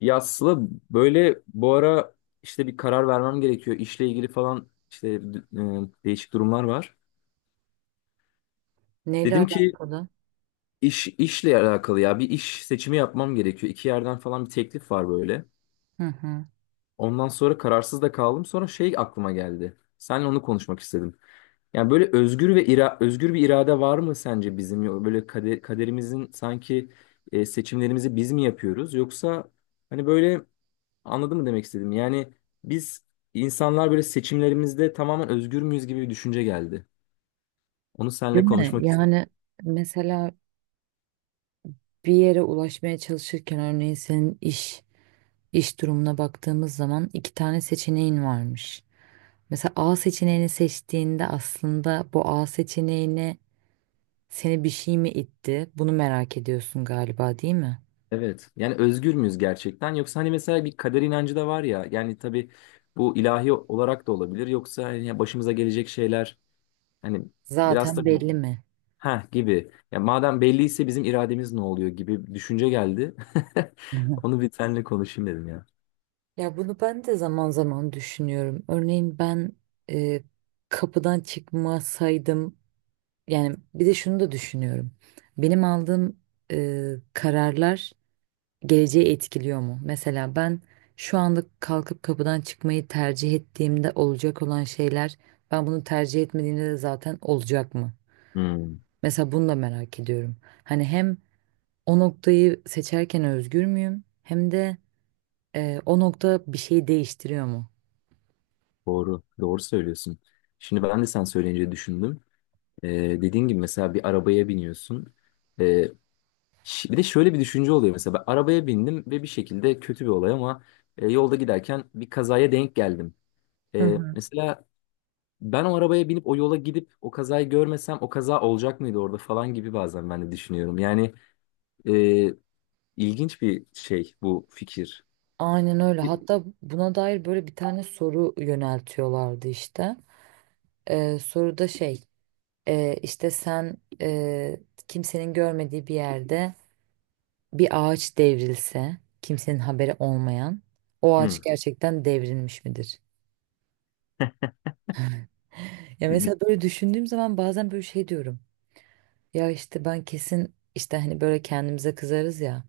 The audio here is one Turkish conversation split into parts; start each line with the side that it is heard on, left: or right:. left: Ya Sıla böyle bu ara işte bir karar vermem gerekiyor. İşle ilgili falan işte değişik durumlar var.
right: Neyle
left: Dedim ki
right: alakalı?
left: işle alakalı ya bir iş seçimi yapmam gerekiyor. İki yerden falan bir teklif var böyle.
right: Hı hı.
left: Ondan sonra kararsız da kaldım. Sonra şey aklıma geldi. Seninle onu konuşmak istedim. Yani böyle özgür bir irade var mı sence bizim? Böyle kaderimizin sanki, seçimlerimizi biz mi yapıyoruz? Yoksa hani böyle anladın mı demek istedim? Yani biz insanlar böyle seçimlerimizde tamamen özgür müyüz gibi bir düşünce geldi. Onu
right: Değil
left: seninle
right: mi?
left: konuşmak istedim.
right: Yani mesela bir yere ulaşmaya çalışırken örneğin senin iş durumuna baktığımız zaman iki tane seçeneğin varmış. Mesela A seçeneğini seçtiğinde aslında bu A seçeneğine seni bir şey mi itti? Bunu merak ediyorsun galiba, değil mi?
left: Evet. Yani özgür müyüz gerçekten? Yoksa hani mesela bir kader inancı da var ya. Yani tabii bu ilahi olarak da olabilir. Yoksa hani ya başımıza gelecek şeyler hani biraz da
right: Zaten belli mi?
left: ha gibi. Ya madem belliyse bizim irademiz ne oluyor gibi bir düşünce geldi.
right: Hı hı.
left: Onu bir seninle konuşayım dedim ya.
right: Ya bunu ben de zaman zaman düşünüyorum. Örneğin ben e, kapıdan çıkmasaydım. Yani bir de şunu da düşünüyorum. Benim aldığım kararlar geleceği etkiliyor mu? Mesela ben şu anda kalkıp kapıdan çıkmayı tercih ettiğimde olacak olan şeyler ben bunu tercih etmediğimde de zaten olacak mı?
left: Hmm,
right: Mesela bunu da merak ediyorum. Hani hem o noktayı seçerken özgür müyüm? Hem de o nokta bir şeyi değiştiriyor mu?
left: doğru. Doğru söylüyorsun. Şimdi ben de sen söyleyince düşündüm. Ee, dediğin gibi mesela bir arabaya biniyorsun. Ee, bir de şöyle bir düşünce oluyor mesela ben arabaya bindim ve bir şekilde kötü bir olay ama, yolda giderken bir kazaya denk geldim.
right: Hı
left: Ee,
right: hı.
left: mesela ben o arabaya binip o yola gidip o kazayı görmesem o kaza olacak mıydı orada falan gibi bazen ben de düşünüyorum. Yani e, ilginç bir şey bu fikir.
right: Aynen öyle.
left: Hı.
right: Hatta buna dair böyle bir tane soru yöneltiyorlardı işte. Soruda şey işte sen e, kimsenin görmediği bir yerde bir ağaç devrilse kimsenin haberi olmayan o ağaç gerçekten devrilmiş midir? Ya
left: Hı.
right: mesela böyle düşündüğüm zaman bazen böyle şey diyorum. Ya işte ben kesin işte hani böyle kendimize kızarız ya.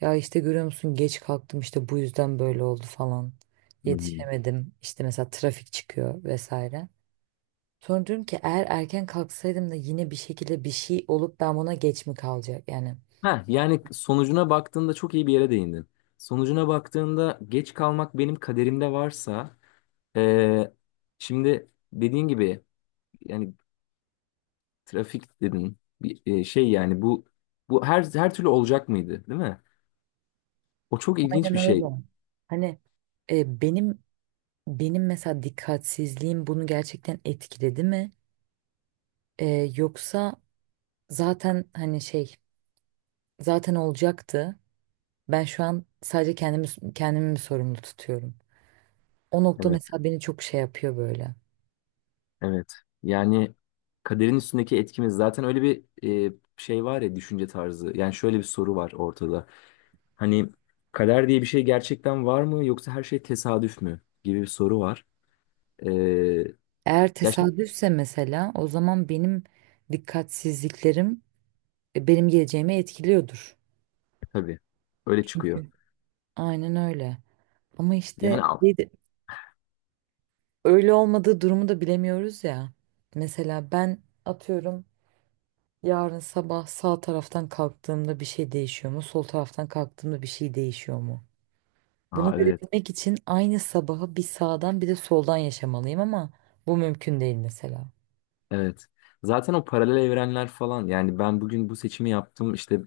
right: Ya işte görüyor musun geç kalktım işte bu yüzden böyle oldu falan.
left: Hı.
right: Yetişemedim işte mesela trafik çıkıyor vesaire. Sonra diyorum ki eğer erken kalksaydım da yine bir şekilde bir şey olup ben buna geç mi kalacak yani.
left: Ha, yani sonucuna baktığında çok iyi bir yere değindin. Sonucuna baktığında geç kalmak benim kaderimde varsa, Ee, şimdi dediğin gibi yani trafik dedin bir, şey yani bu her türlü olacak mıydı, değil mi? O çok ilginç
right: Aynen
left: bir şey.
right: öyle. Hani e, benim benim mesela dikkatsizliğim bunu gerçekten etkiledi mi? E, yoksa zaten hani şey zaten olacaktı. Ben şu an sadece kendimi mi sorumlu tutuyorum? O nokta
left: Evet,
right: mesela beni çok şey yapıyor böyle.
left: evet. Yani kaderin üstündeki etkimiz zaten öyle bir, şey var ya düşünce tarzı. Yani şöyle bir soru var ortada. Hani kader diye bir şey gerçekten var mı, yoksa her şey tesadüf mü gibi bir soru var. Ee,
right: Eğer
left: ya şimdi
right: tesadüfse mesela o zaman benim dikkatsizliklerim benim geleceğimi etkiliyordur.
left: tabii öyle çıkıyor.
right: Çünkü. Aynen öyle. Ama işte
left: Yani al.
right: öyle olmadığı durumu da bilemiyoruz ya. Mesela ben atıyorum yarın sabah sağ taraftan kalktığımda bir şey değişiyor mu? Sol taraftan kalktığımda bir şey değişiyor mu? Bunu
left: Aa, evet.
right: görebilmek için aynı sabahı bir sağdan bir de soldan yaşamalıyım ama bu mümkün değil mesela.
left: Evet. Zaten o paralel evrenler falan yani ben bugün bu seçimi yaptım işte,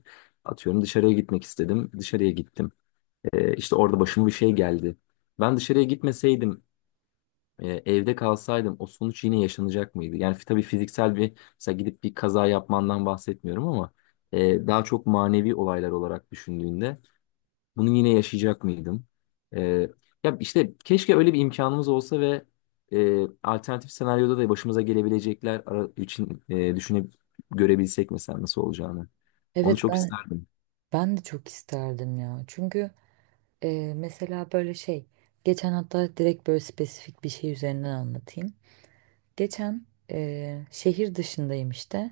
left: atıyorum dışarıya gitmek istedim, dışarıya gittim. İşte orada başıma bir şey geldi. Ben dışarıya gitmeseydim, evde kalsaydım o sonuç yine yaşanacak mıydı? Yani tabii fiziksel bir mesela gidip bir kaza yapmandan bahsetmiyorum ama, daha çok manevi olaylar olarak düşündüğünde bunu yine yaşayacak mıydım? Ee, ya işte keşke öyle bir imkanımız olsa ve, alternatif senaryoda da başımıza gelebilecekler için, düşünüp görebilsek mesela nasıl olacağını. Onu
right: Evet
left: çok
right: ben
left: isterdim.
right: ben de çok isterdim ya. Çünkü mesela böyle şey geçen hatta direkt böyle spesifik bir şey üzerinden anlatayım. Geçen şehir dışındayım işte.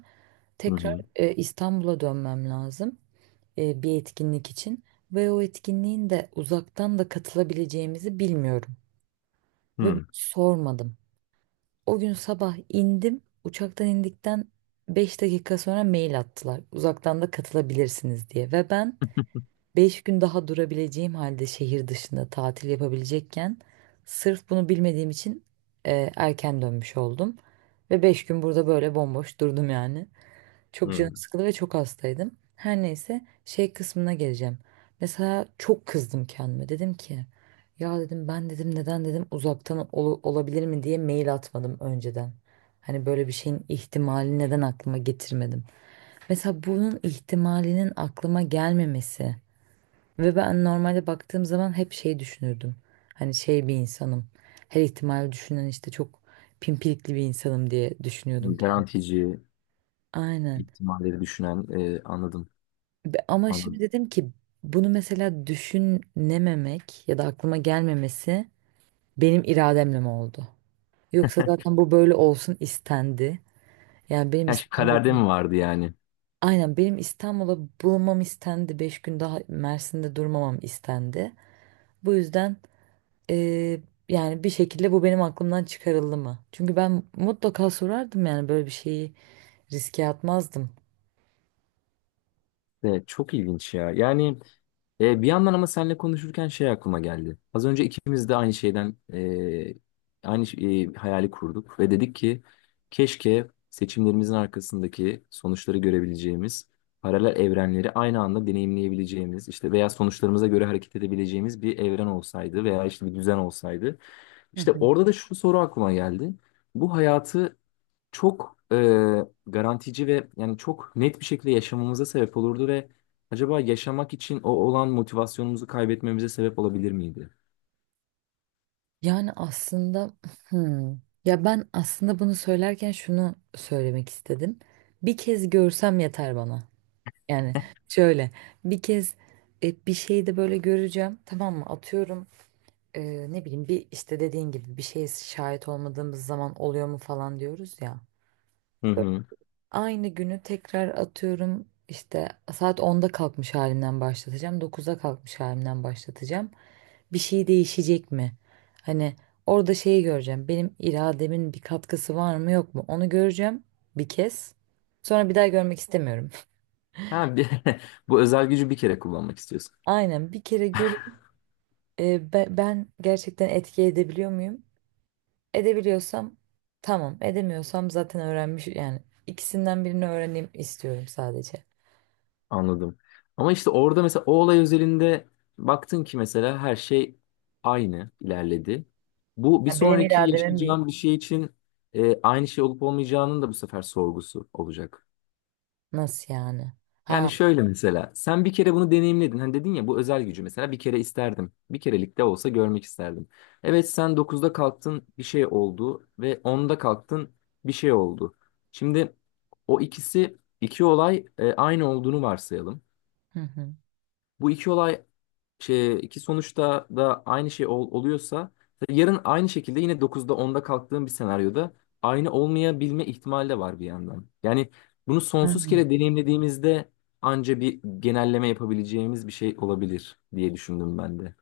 left: Hı
right: Tekrar
left: hı.
right: İstanbul'a dönmem lazım bir etkinlik için. Ve o etkinliğin de uzaktan da katılabileceğimizi bilmiyorum. Ve bunu
left: Hı
right: sormadım. O gün sabah indim. Uçaktan indikten 5 dakika sonra mail attılar. Uzaktan da katılabilirsiniz diye. Ve ben Beş gün daha durabileceğim halde şehir dışında tatil yapabilecekken sırf bunu bilmediğim için erken dönmüş oldum. Ve 5 gün burada böyle bomboş durdum yani. Çok canım
left: hı.
right: sıkıldı ve çok hastaydım. Her neyse şey kısmına geleceğim. Mesela çok kızdım kendime. Dedim ki ya dedim ben dedim neden dedim uzaktan olabilir mi diye mail atmadım önceden. Hani böyle bir şeyin ihtimali neden aklıma getirmedim. Mesela bunun ihtimalinin aklıma gelmemesi. Ve ben normalde baktığım zaman hep şey düşünürdüm. Hani şey bir insanım. Her ihtimali düşünen işte çok pimpirikli bir insanım diye düşünüyordum kendim.
left: Garantici,
right: Aynen.
left: ihtimalleri düşünen, anladım.
right: Ama şimdi
left: Anladım.
right: dedim ki bunu mesela düşünememek ya da aklıma gelmemesi benim irademle mi oldu? Yoksa zaten bu böyle olsun istendi. Yani benim
left: Yani şey, kaderde
right: İstanbul'da
left: mi vardı yani?
right: Aynen benim İstanbul'a bulunmam istendi. 5 gün daha Mersin'de durmamam istendi. Bu yüzden Ee, yani bir şekilde bu benim aklımdan çıkarıldı mı? Çünkü ben mutlaka sorardım yani böyle bir şeyi riske atmazdım.
left: Evet, çok ilginç ya. Yani bir yandan ama seninle konuşurken şey aklıma geldi. Az önce ikimiz de aynı şeyden, aynı hayali kurduk ve dedik ki keşke seçimlerimizin arkasındaki sonuçları görebileceğimiz, paralel evrenleri aynı anda deneyimleyebileceğimiz, işte veya sonuçlarımıza göre hareket edebileceğimiz bir evren olsaydı veya işte bir düzen olsaydı.
right: Hı
left: İşte
right: hı.
left: orada da şu soru aklıma geldi. Bu hayatı çok, garantici ve yani çok net bir şekilde yaşamamıza sebep olurdu ve acaba yaşamak için o olan motivasyonumuzu kaybetmemize sebep olabilir miydi?
right: Yani aslında hmm, ya ben aslında bunu söylerken şunu söylemek istedim. Bir kez görsem yeter bana. Yani şöyle bir kez bir şeyi de böyle göreceğim, tamam mı? Atıyorum ne bileyim bir işte dediğin gibi bir şeye şahit olmadığımız zaman oluyor mu falan diyoruz ya.
left: Hı hı.
right: Aynı günü tekrar atıyorum işte saat 10'da kalkmış halimden başlatacağım. 9'da kalkmış halimden başlatacağım. Bir şey değişecek mi? Hani orada şeyi göreceğim. Benim irademin bir katkısı var mı yok mu? Onu göreceğim bir kez. Sonra bir daha görmek istemiyorum.
left: Ha, bu özel gücü bir kere kullanmak istiyorsun.
right: Aynen bir kere görüp ben gerçekten etki edebiliyor muyum? Edebiliyorsam tamam. Edemiyorsam zaten öğrenmiş, yani ikisinden birini öğreneyim istiyorum sadece.
left: Anladım. Ama işte orada mesela o olay özelinde baktın ki mesela her şey aynı ilerledi. Bu bir
right: Yani benim
left: sonraki
right: irademin bir.
left: yaşayacağım bir şey için, aynı şey olup olmayacağının da bu sefer sorgusu olacak.
right: Nasıl yani?
left: Yani
right: Ha.
left: şöyle mesela sen bir kere bunu deneyimledin. Hani dedin ya bu özel gücü mesela bir kere isterdim. Bir kerelik de olsa görmek isterdim. Evet, sen dokuzda kalktın bir şey oldu ve onda kalktın bir şey oldu. Şimdi o ikisi iki olay, aynı olduğunu varsayalım.
right: Hı hı.
left: Bu iki olay şey, iki sonuçta da aynı şey oluyorsa yarın aynı şekilde yine dokuzda onda kalktığım bir senaryoda aynı olmayabilme ihtimali de var bir yandan. Yani bunu
right: Hı
left: sonsuz
right: hı.
left: kere deneyimlediğimizde anca bir genelleme yapabileceğimiz bir şey olabilir diye düşündüm ben de.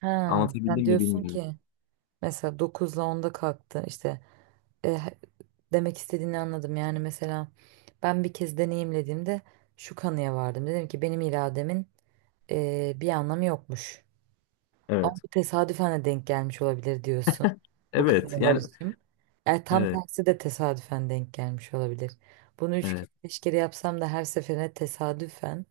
right: Ha, sen
left: Anlatabildim mi
right: diyorsun
left: bilmiyorum.
right: ki mesela 9'la 10'da kalktı işte. E, he- demek istediğini anladım, yani mesela ben bir kez deneyimlediğimde şu kanıya vardım, dedim ki benim irademin bir anlamı yokmuş ama
left: Evet.
right: bu tesadüfen de denk gelmiş olabilir diyorsun. Bu
left: Evet.
right: kanıya
left: Yani
right: varışım tam
left: evet.
right: tersi de tesadüfen denk gelmiş olabilir. Bunu 3 kere
left: Evet.
right: 5 kere yapsam da her seferine tesadüfen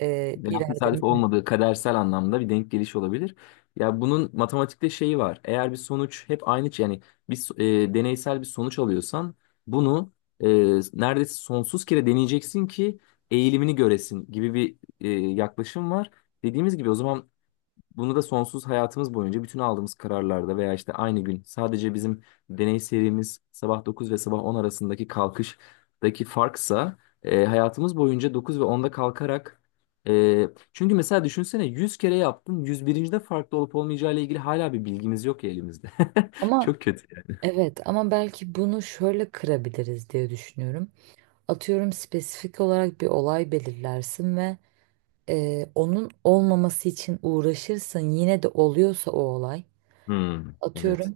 left: Veya tesadüf
right: irademin
left: olmadığı, kadersel anlamda bir denk geliş olabilir. Ya bunun matematikte şeyi var. Eğer bir sonuç hep aynı, yani bir deneysel bir sonuç alıyorsan bunu e, neredeyse sonsuz kere deneyeceksin ki eğilimini göresin gibi bir, yaklaşım var. Dediğimiz gibi o zaman bunu da sonsuz hayatımız boyunca bütün aldığımız kararlarda veya işte aynı gün sadece bizim deney serimiz sabah 9 ve sabah 10 arasındaki kalkıştaki farksa, hayatımız boyunca 9 ve 10'da kalkarak, e, çünkü mesela düşünsene 100 kere yaptın 101. de farklı olup olmayacağı ile ilgili hala bir bilgimiz yok ya elimizde.
right: ama.
left: Çok kötü yani.
right: Evet ama belki bunu şöyle kırabiliriz diye düşünüyorum. Atıyorum spesifik olarak bir olay belirlersin ve onun olmaması için uğraşırsın. Yine de oluyorsa o olay.
left: Hmm, evet.
right: Atıyorum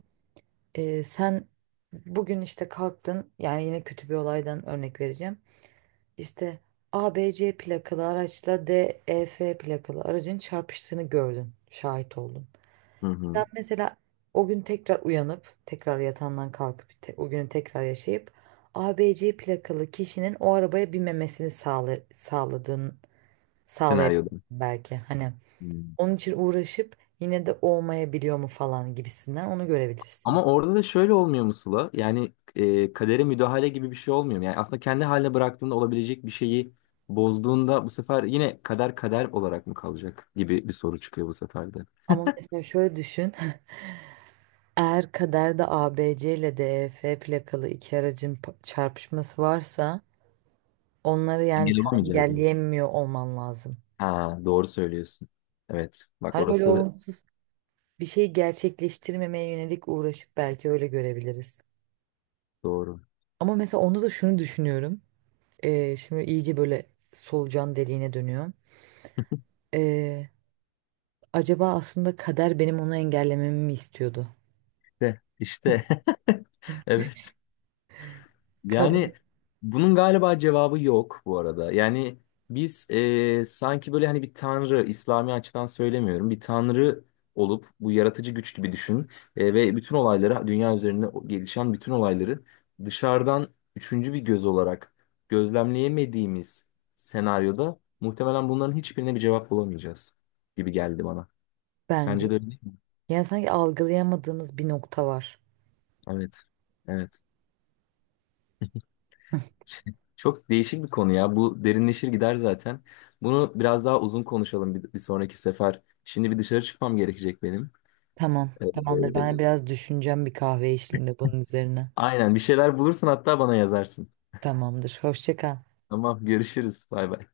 right: sen bugün işte kalktın, yani yine kötü bir olaydan örnek vereceğim. İşte ABC plakalı araçla DEF plakalı aracın çarpıştığını gördün, şahit oldun.
left: Hı hı.
right: Ben mesela o gün tekrar uyanıp tekrar yatağından kalkıp o günü tekrar yaşayıp ABC plakalı kişinin o arabaya binmemesini sağlayabilirsin
left: Senaryoda.
right: belki. Hani
left: Hmm.
right: onun için uğraşıp yine de olmayabiliyor mu falan gibisinden onu görebilirsin.
left: Ama orada da şöyle olmuyor mu Sıla? Yani, kadere müdahale gibi bir şey olmuyor mu? Yani aslında kendi haline bıraktığında olabilecek bir şeyi bozduğunda bu sefer yine kader kader olarak mı kalacak gibi bir soru çıkıyor bu sefer de.
right: Ama mesela şöyle düşün. Eğer kaderde ABC ile DEF plakalı iki aracın çarpışması varsa onları, yani
left: Engel
right: sen
left: olamayacağız mı?
right: engelleyemiyor olman lazım.
left: Ha, doğru söylüyorsun. Evet. Bak
right: Hani öyle
left: orası
right: olumsuz bir şeyi gerçekleştirmemeye yönelik uğraşıp belki öyle görebiliriz.
left: doğru.
right: Ama mesela onda da şunu düşünüyorum. Şimdi iyice böyle solucan deliğine dönüyorum. Ee, acaba aslında kader benim onu engellememi mi istiyordu?
left: İşte, işte. Evet. Yani
right: Kader.
left: bunun galiba cevabı yok bu arada. Yani biz, sanki böyle hani bir tanrı, İslami açıdan söylemiyorum, bir tanrı olup bu yaratıcı güç gibi düşün, ve bütün olayları, dünya üzerinde gelişen bütün olayları dışarıdan üçüncü bir göz olarak gözlemleyemediğimiz senaryoda muhtemelen bunların hiçbirine bir cevap bulamayacağız gibi geldi bana.
right: Bence.
left: Sence de öyle değil mi?
right: Yani sanki algılayamadığımız bir nokta var.
left: Evet. Evet. Çok değişik bir konu ya. Bu derinleşir gider zaten. Bunu biraz daha uzun konuşalım bir sonraki sefer. Şimdi bir dışarı çıkmam gerekecek benim.
right: Tamam,
left: Ee,
right: tamamdır. Ben biraz düşüneceğim bir kahve eşliğinde bunun üzerine.
left: aynen bir şeyler bulursun, hatta bana yazarsın.
right: Tamamdır. Hoşça kal.
left: Tamam, görüşürüz. Bay bay.